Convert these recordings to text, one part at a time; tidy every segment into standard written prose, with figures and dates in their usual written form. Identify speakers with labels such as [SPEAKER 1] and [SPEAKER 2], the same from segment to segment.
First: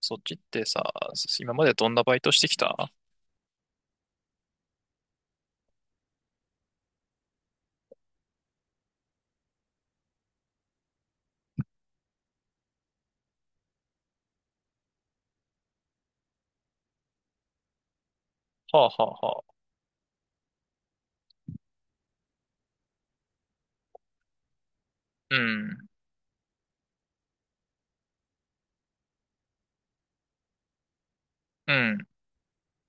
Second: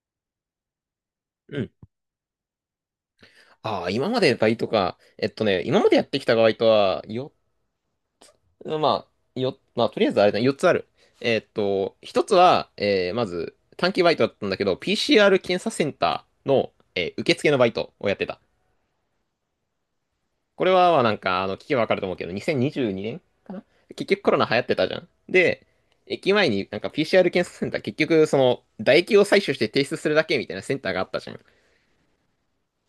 [SPEAKER 1] そっちってさ、今
[SPEAKER 2] う
[SPEAKER 1] ま
[SPEAKER 2] ん。
[SPEAKER 1] でどんなバイトしてきた？は
[SPEAKER 2] ああ、今までバイトか。えっとね、今までやってきたバイトは、よ、まあ、よ、まあ、とりあえずあれだね、4つある。えっと、1つは、まず、短期バイトだったんだけど、PCR 検査センターの、受付のバイトをやってた。
[SPEAKER 1] あはあはあ。
[SPEAKER 2] これは、まあ、聞けばわかると思うけど、2022年結局コロナ流行ってたじゃん。
[SPEAKER 1] う
[SPEAKER 2] で、
[SPEAKER 1] ん。
[SPEAKER 2] 駅前になんか PCR 検査センター、結局、その、唾液を採取して提出するだけみたいなセンターがあったじゃん。
[SPEAKER 1] うん。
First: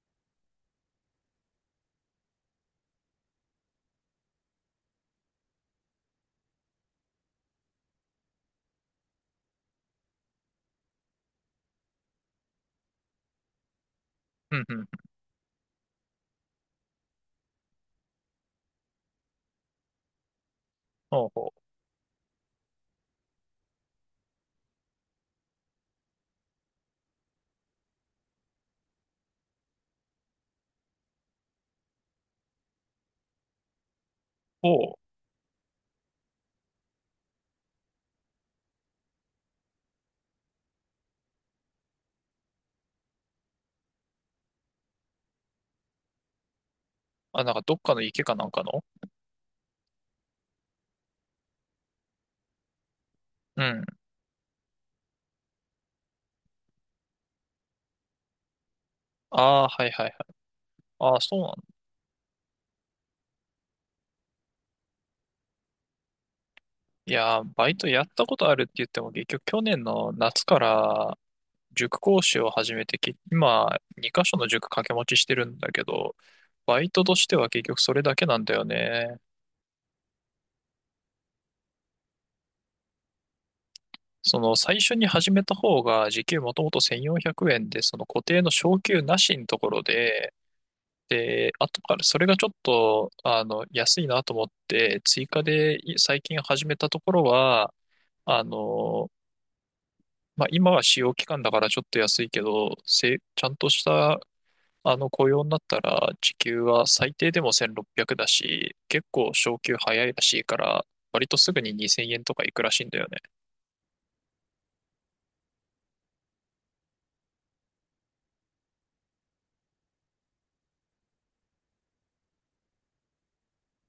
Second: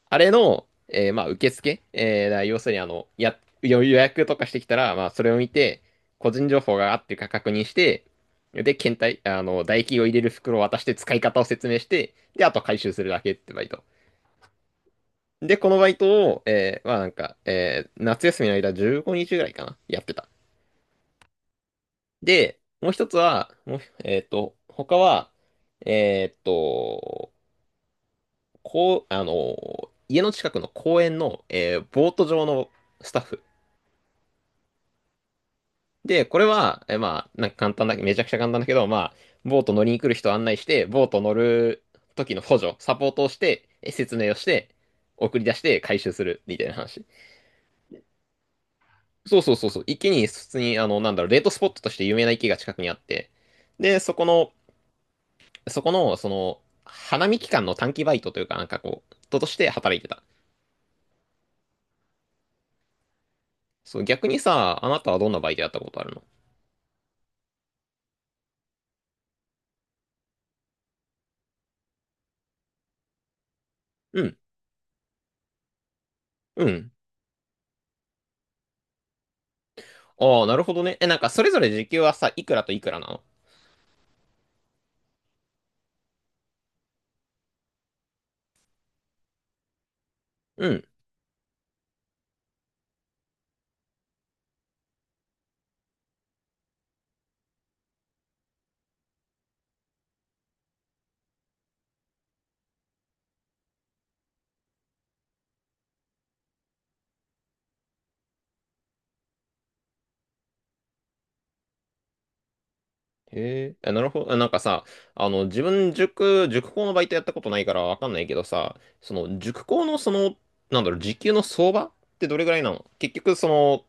[SPEAKER 2] あれの、まあ、受付、だから要するにあの、予約とかしてきたら、まあ、それを見て、個人情報があっていうか確認して、で、検体、あの、唾液を入れる袋を渡して使い方を説明して、で、あと回収するだけってバイト。
[SPEAKER 1] うん。うん。
[SPEAKER 2] で、このバイトを、まあなんか、夏休みの間15日ぐらいかな、やってた。
[SPEAKER 1] ほうほう。
[SPEAKER 2] で、もう一つは、もう、他は、えーっと、家の近くの公園の、ボート場のスタッフ。
[SPEAKER 1] ほう。
[SPEAKER 2] で、これは、まあ、なんか簡単だけど、めちゃくちゃ簡単だけど、まあ、ボート乗りに来る人を案内して、ボート乗る時の補助、サポートをして、え説明をして、送り出して回収するみたいな話。
[SPEAKER 1] あ、なんかどっかの池かなんかの。
[SPEAKER 2] そうそうそうそう。池に、普通に、あの、なんだろう、デートスポットとして有名な池が近くにあって、
[SPEAKER 1] うん。
[SPEAKER 2] で、そこの、その、花見期間の短期バイトというか、なんかこう、人とし
[SPEAKER 1] ああ、
[SPEAKER 2] て
[SPEAKER 1] はい
[SPEAKER 2] 働い
[SPEAKER 1] はいは
[SPEAKER 2] て
[SPEAKER 1] い。
[SPEAKER 2] た。
[SPEAKER 1] ああ、そうなんだ。
[SPEAKER 2] そう、逆にさ、あなたはどんなバイトやったことあるの？
[SPEAKER 1] いやー、バイトやったことあるって言っても、結局去年の夏から塾講師を始めて、今2
[SPEAKER 2] う
[SPEAKER 1] 箇所
[SPEAKER 2] ん、
[SPEAKER 1] の塾掛け持ちしてるんだけど、
[SPEAKER 2] う
[SPEAKER 1] バイ
[SPEAKER 2] ん。
[SPEAKER 1] トとしては結局それだけなんだよね。
[SPEAKER 2] ああ、なるほどね。え、なんか、それぞれ時給はさ、いくらといくらなの？
[SPEAKER 1] その最初に始めた方が時給もともと1400円で、その固定の昇給なしのところで、
[SPEAKER 2] うん。
[SPEAKER 1] で、後からそれがちょっと、安いなと思って、追加で最近始めたところは、あの、まあ、今は試用期間だからちょっと安いけど、ちゃんとした、雇用になったら、時給は最低でも1600だし、結構昇給早いらしいから、割とすぐに2000円とかいくらしいんだよね。
[SPEAKER 2] へえ、あなるほど。あなんかさ、あの、自分塾、塾講のバイトやったことないからわかんないけどさ、その、塾講のその、なんだろう、時給の相場ってどれぐらいなの？結局、その、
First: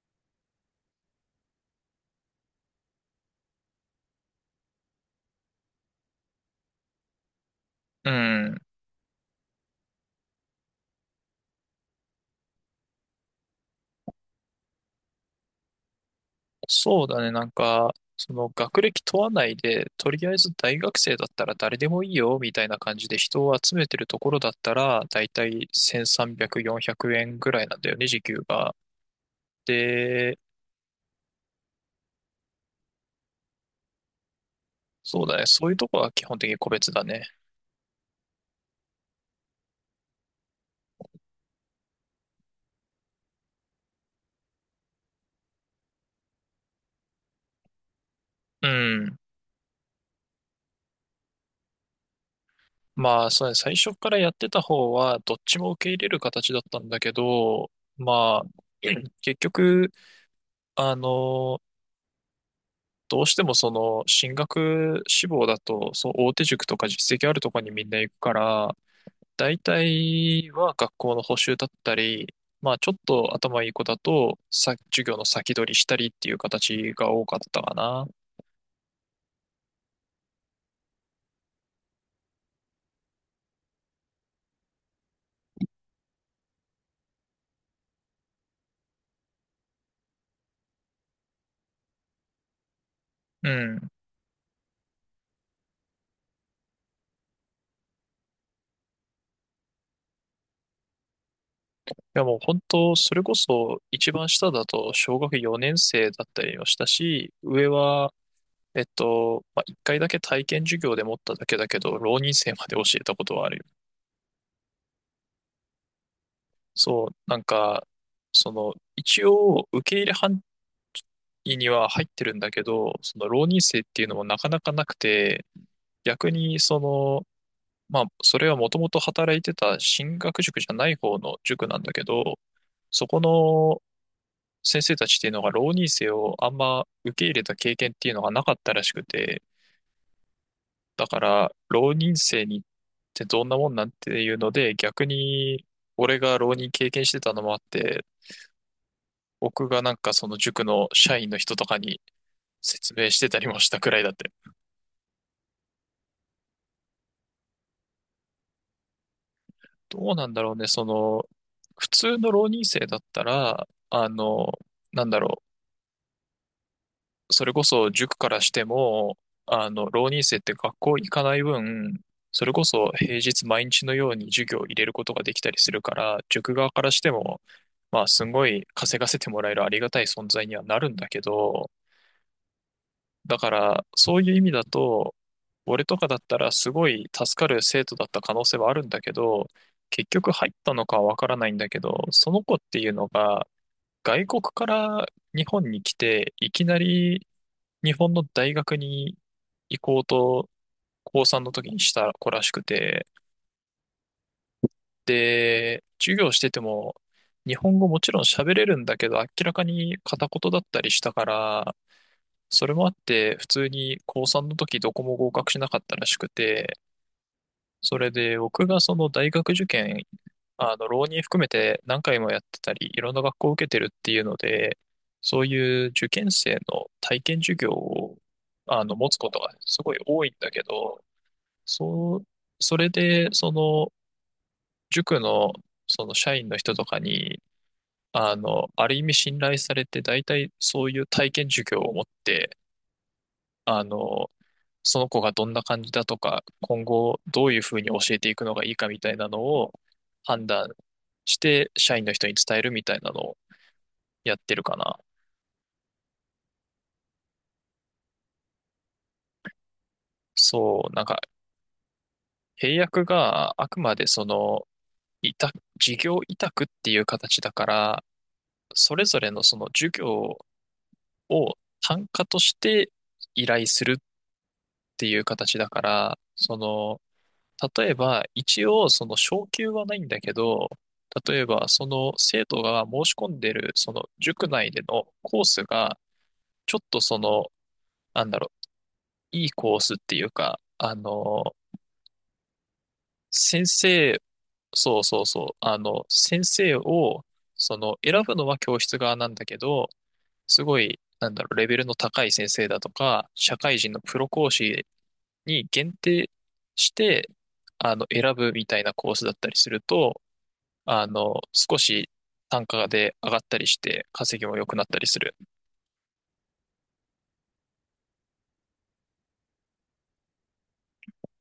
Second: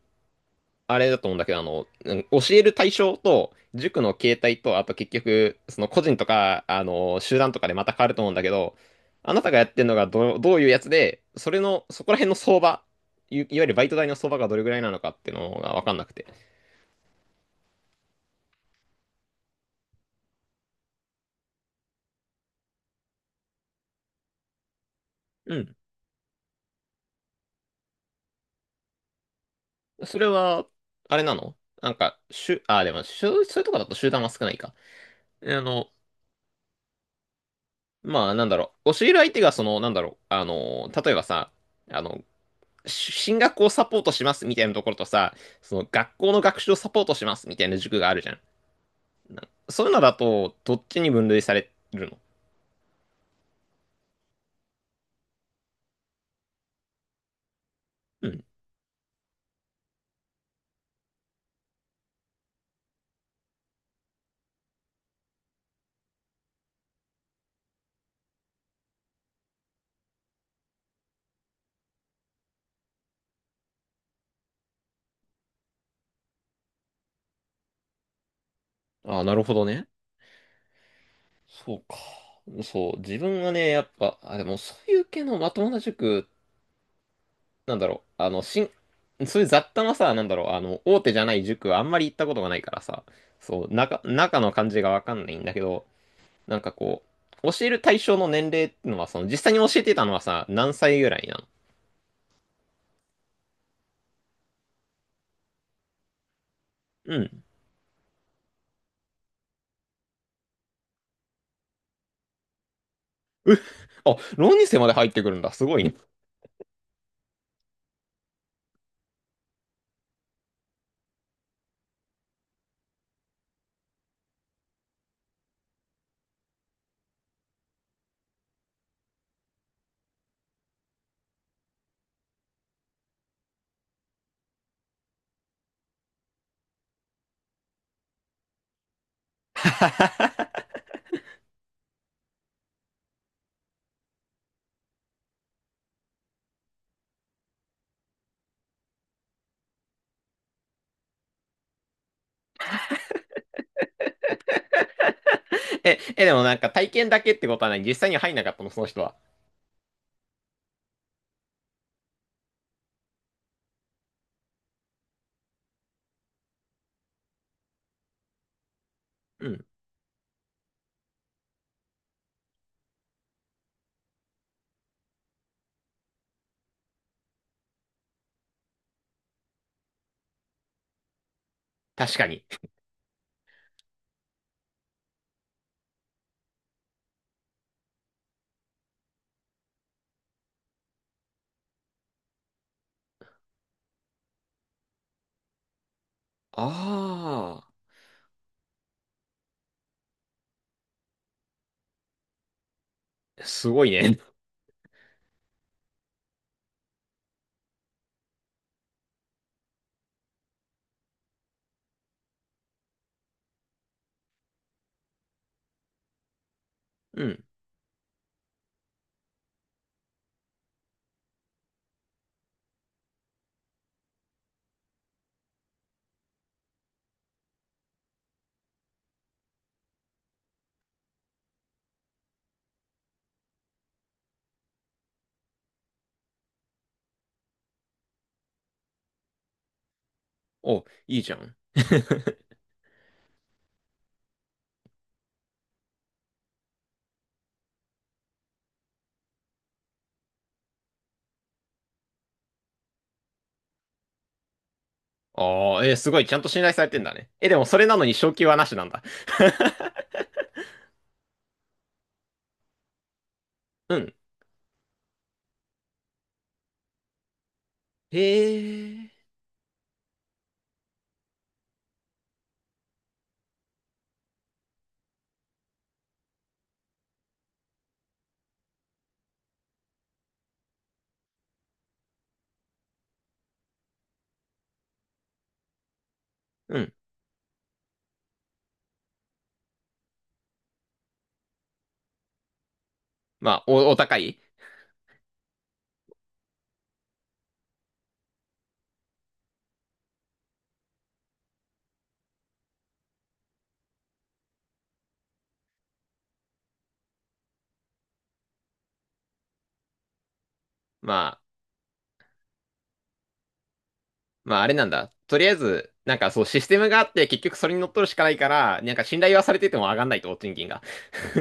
[SPEAKER 2] あれだと思うんだけど、あの、うん教える対象と、塾の形態と、あと結局、その個人とか、あの、集団とかでまた変わ
[SPEAKER 1] う
[SPEAKER 2] ると思うんだけ
[SPEAKER 1] ん。
[SPEAKER 2] ど、あなたがやってるのがどういうやつで、それの、そこら辺の相場、いわゆるバイト代の相場がどれぐらいなのかっていうのがわかんなくて。
[SPEAKER 1] そうだね、なんか、その学歴問わないで、とりあえず大学生だったら誰でもいいよ、みたいな感じで人を集めてるところだったら、だいたい1300、400円ぐらいなんだよね、時給が。
[SPEAKER 2] それ
[SPEAKER 1] で、
[SPEAKER 2] は、あれなの？なんか、しゅ、あ、でも、しゅ、そういうとこだと集団は少ないか。
[SPEAKER 1] そうだね、
[SPEAKER 2] えあ
[SPEAKER 1] そういうと
[SPEAKER 2] の、
[SPEAKER 1] こは基本的に個別だね。
[SPEAKER 2] まあ、なんだろう。教える相手が、その、なんだろう。あの、例えばさ、あの、進学をサポートしますみたいなところとさ、その、学校の学習をサポートしますみたいな塾があるじゃん。
[SPEAKER 1] うん。
[SPEAKER 2] なそういうのだと、どっちに分類されるの？
[SPEAKER 1] まあ、そうね、最初からやってた方は、どっちも受け入れる形だったんだけど、
[SPEAKER 2] う
[SPEAKER 1] まあ、
[SPEAKER 2] ん。
[SPEAKER 1] 結局、あのどうしてもその進学志望だと、そう大手塾とか実績あるとこにみんな行くから、大体は学校の補習だったり、まあちょっと頭いい子だと、さ、授業の先取りしたりっていう形が多かったかな。
[SPEAKER 2] あ、なるほどね。そうか。そう、自分はね、やっぱ、あ、でも、そういう系のまともな塾なんだろう、あの、そういう雑多なさ、なんだろう、あの、大手じゃない塾はあんまり行ったことがないからさ、
[SPEAKER 1] う
[SPEAKER 2] そう、
[SPEAKER 1] ん。い
[SPEAKER 2] 中の感じがわかんないんだけど、なんかこう、教える対象の年齢ってのは、その、実際に教えてたのはさ、何歳ぐらいなの？
[SPEAKER 1] やもう本当、それこそ一番下だと小学4年生だったりをした
[SPEAKER 2] う
[SPEAKER 1] し、
[SPEAKER 2] ん。
[SPEAKER 1] 上は、まあ、1回だけ体験授業で持っただけだけど、浪人生まで教えたことはある。
[SPEAKER 2] あ、浪人生まで入ってくるんだ。すごいね。
[SPEAKER 1] そう、なんか、その、一応、受け入れ範囲には入ってるんだけど、その浪人生っていうのもなかなかなくて、逆に、その、まあ、それはもともと働いてた進学塾じゃない方の塾なんだけど、そこの先生たちっていうのが浪人生をあんま受け入れた経験っていうのがなかったらしくて、だから、浪人生にってどんなもんなんっていうので、逆に、俺が浪人経験してたのもあって、僕がなんかその塾の社員の人とかに説明してたりもしたくらいだって。
[SPEAKER 2] え、え、でもなんか体験だけってことはない。実際には入んなかったの、その人は。
[SPEAKER 1] どうなんだろうね、その、普通の浪人生だったら、なんだろう、それこそ塾からしても、
[SPEAKER 2] うん。
[SPEAKER 1] 浪人生って学校行かない分、それこそ平日毎日のように授業を入れることができたりするから、塾側からしても、まあ、すごい稼がせてもらえるありがたい存在にはなるんだけど、
[SPEAKER 2] 確かに。
[SPEAKER 1] だから、そういう意味だと、俺とかだったらすごい助かる生徒だった可能性はあるんだけど、結局入ったのかはわからないんだけど、その子っていうのが外国から日本に来て、いき
[SPEAKER 2] あ
[SPEAKER 1] なり日本の大学に行こうと高3の時にした子らしくて、
[SPEAKER 2] あ、すごいね。
[SPEAKER 1] で、授業してても日本語もちろん喋れるんだけど、明らかに片言だったりしたから、それもあって、普通に高3の時どこも合格しなかったらしくて、
[SPEAKER 2] うん。
[SPEAKER 1] それで僕がその大学受験、浪人含めて何回もやってたり、いろんな学校を受けてるっていうので、そういう受験生の体験授業を、持つことがねすごい多いんだけど、そう、それで、その、塾の、その社員の人とかに、ある意味信頼されて、大体そ
[SPEAKER 2] お、
[SPEAKER 1] ういう
[SPEAKER 2] いい
[SPEAKER 1] 体
[SPEAKER 2] じゃ
[SPEAKER 1] 験
[SPEAKER 2] ん。
[SPEAKER 1] 授業を持っ て、あの、その子がどんな感じだとか、今後どういうふうに教えていくのがいいかみたいなのを判断して社員の人に伝えるみたいなのをやってるかな。
[SPEAKER 2] ああ、えーすごい、ちゃんと信頼されてんだね。え、でもそれなのに昇給はなしなんだ。
[SPEAKER 1] そう、なんか契約があくま
[SPEAKER 2] う
[SPEAKER 1] で
[SPEAKER 2] ん。
[SPEAKER 1] その、委託、事業委託っていう形だから、
[SPEAKER 2] へ
[SPEAKER 1] それぞ
[SPEAKER 2] え。
[SPEAKER 1] れのその授業を単価として依頼するっていう形だから、その、例えば、一応、その昇給はないんだけど、例えば、その生徒が申し込んでる、その塾内でのコースが、ちょ
[SPEAKER 2] う
[SPEAKER 1] っ
[SPEAKER 2] ん。
[SPEAKER 1] とその、なんだろう、いいコースっていうか、
[SPEAKER 2] まあ、
[SPEAKER 1] 先
[SPEAKER 2] お高
[SPEAKER 1] 生、
[SPEAKER 2] い
[SPEAKER 1] そうそうそう、先生を、その、選ぶのは教室側なんだけど、すごい、なんだろう、レベルの高い先生だとか、社会人のプロ講師に限定して、選ぶみたいなコースだったりすると、
[SPEAKER 2] まあ、
[SPEAKER 1] 少し単価で上がったりして、稼ぎも
[SPEAKER 2] まあ、
[SPEAKER 1] 良
[SPEAKER 2] あれ
[SPEAKER 1] くな
[SPEAKER 2] な
[SPEAKER 1] っ
[SPEAKER 2] ん
[SPEAKER 1] たり
[SPEAKER 2] だ。
[SPEAKER 1] する。
[SPEAKER 2] とりあえず、なんかそう、システムがあって、結局それに乗っ取るしかないから、なんか信頼はされてても上がんないと、賃金が。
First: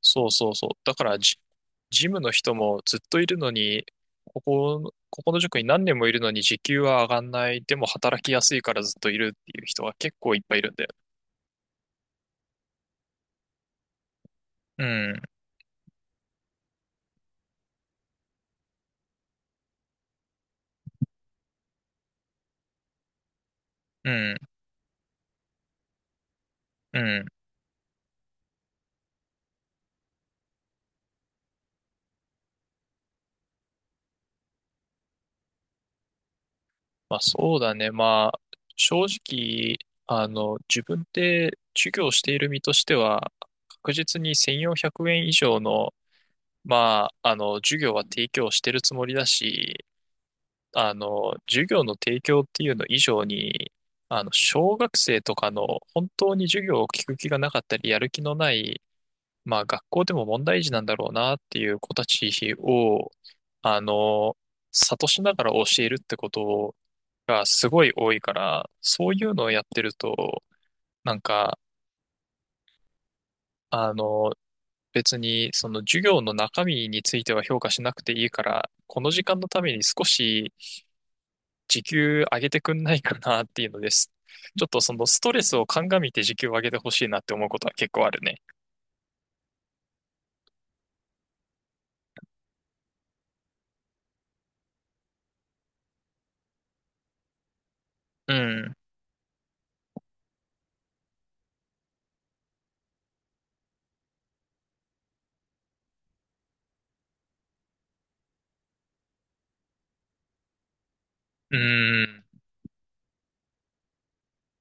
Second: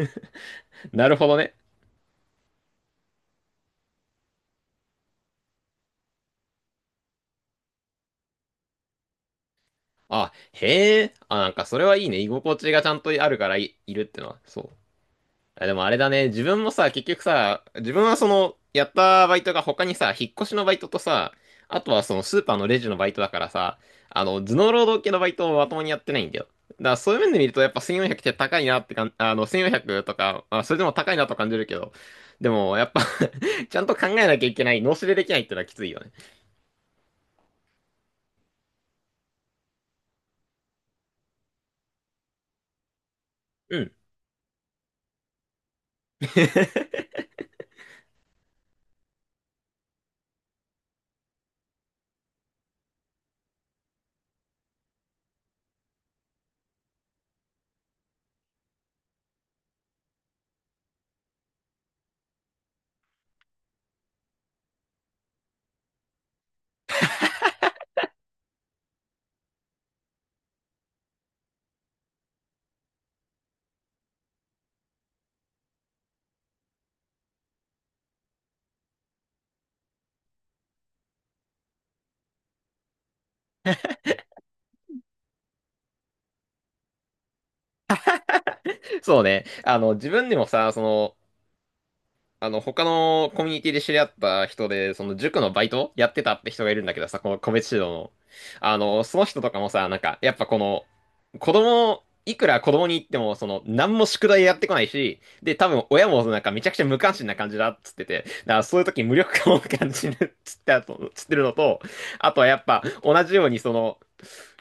[SPEAKER 1] そうそうそう。だか
[SPEAKER 2] なる
[SPEAKER 1] ら
[SPEAKER 2] ほどね。
[SPEAKER 1] ジムの人もずっといるのに、ここの塾に何年もいるのに時給は上がんない。でも働きやすいからずっといるっていう人が結
[SPEAKER 2] あ、
[SPEAKER 1] 構いっぱいいるんだよ。
[SPEAKER 2] へえ。あ、なんかそれはいいね。居心地がちゃんとあるからいるってのは。そう。
[SPEAKER 1] うん、
[SPEAKER 2] あでもあれだね、自分もさ、結局さ、自分はその、やったバイトが他にさ、引っ越しのバイトとさ、あとはそのスーパーのレジのバイトだからさ、
[SPEAKER 1] う
[SPEAKER 2] あ
[SPEAKER 1] ん、
[SPEAKER 2] の、頭脳労働系のバイトをまともにやってないんだよ。だから
[SPEAKER 1] う
[SPEAKER 2] そういう
[SPEAKER 1] ん。
[SPEAKER 2] 面で見るとやっぱ1400って高いなってかん、あの、1400とか、まあ、それでも高いなと感じるけど、でもやっぱ ちゃんと考えなきゃいけない、脳死でできないってのはきついよね。
[SPEAKER 1] まあそうだね。まあ、正直、自分で授業している身としては、
[SPEAKER 2] う
[SPEAKER 1] 確
[SPEAKER 2] ん。
[SPEAKER 1] 実に1400円以上の、ま あ、授業は提供してるつもりだし、授業の提供っていうの以上に、小学生とかの本当に授業を聞く気がなかったり、やる気のない、まあ、学校でも問題児なんだろうなっていう子たちを、あの、諭しながら教えるってことがすごい多いから、そういうのをやってると、なんか、あの、別にその授業の中身については評価しなくていいから、この時間のために少し時給上げてくんないかなっていうのです。ちょっとそのストレスを鑑みて時給を上げてほしいなって思うことは結構あるね。
[SPEAKER 2] そうね。あの、自分でもさ、その、あの、他のコミュニティで知り合った人で、その塾のバイトやってたって人がいるんだけどさ、この個別指導の。
[SPEAKER 1] うん。
[SPEAKER 2] あの、その人とかもさ、なんか、やっぱこの、子供、いくら子供に言っても、その、何も宿題やってこないし、で、多分親もなんかめちゃくちゃ無関心な感じだっつってて、だからそういう時無力感を感じるっつってあと、つってるの
[SPEAKER 1] う
[SPEAKER 2] と、
[SPEAKER 1] ん。
[SPEAKER 2] あとはやっぱ同じようにその、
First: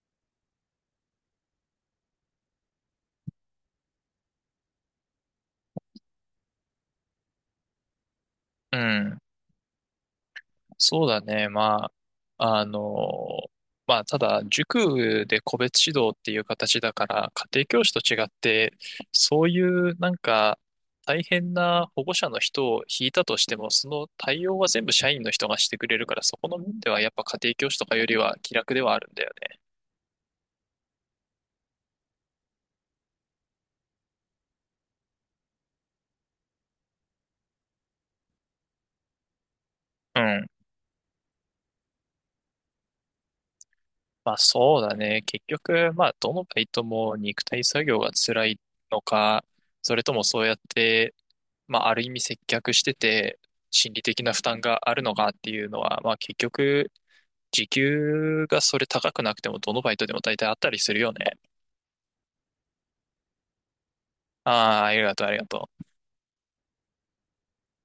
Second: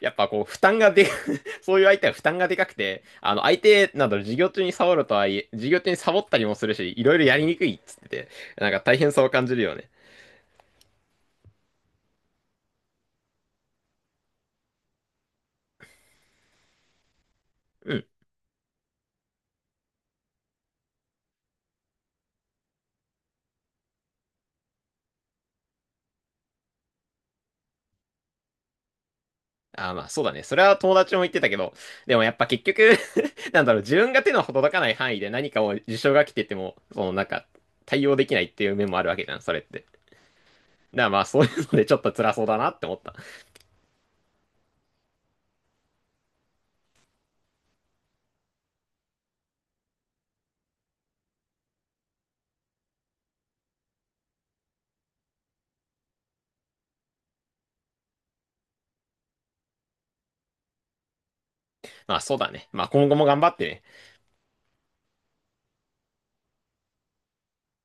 [SPEAKER 2] やっぱこう、負担がでそういう相手は負担がでかくて、あの、相手など授業中にサボるとはいえ、授業中にサボったりもするし、いろいろやりにくいっつってて、なん
[SPEAKER 1] う
[SPEAKER 2] か大変
[SPEAKER 1] ん。
[SPEAKER 2] さを感じるよね。
[SPEAKER 1] そうだね。まあ、まあ、ただ、塾で個別指導っていう形だから、家庭教師
[SPEAKER 2] う
[SPEAKER 1] と
[SPEAKER 2] ん。
[SPEAKER 1] 違って、そういうなんか、大変な保護者の人を引いたとしても、その対応は全部社員の人がしてくれるから、そこの面ではやっぱ家庭教師とかよりは気楽ではあるんだよね。
[SPEAKER 2] あーまあそうだね。それは友達も言ってたけど、でもやっぱ結局 なんだろう、自分が手の届かない範囲で何かを事象が来てても、そのなんか対応できないっていう面もあるわけじゃん、それって。だか
[SPEAKER 1] うん。
[SPEAKER 2] らまあそういうのでちょっと辛そうだなって思った。
[SPEAKER 1] まあそうだね。結局、まあどのバイトも肉体作業が辛いのか、それともそうやって、まあ、ある意味接客してて、心理的な負担があるのかっていうのは、まあ、結局、時給がそれ高くなくても、どのバイトでも大体あったりするよね。
[SPEAKER 2] まあそうだね。まあ今後も頑張ってね。
[SPEAKER 1] ああ、ありがとう、ありがとう。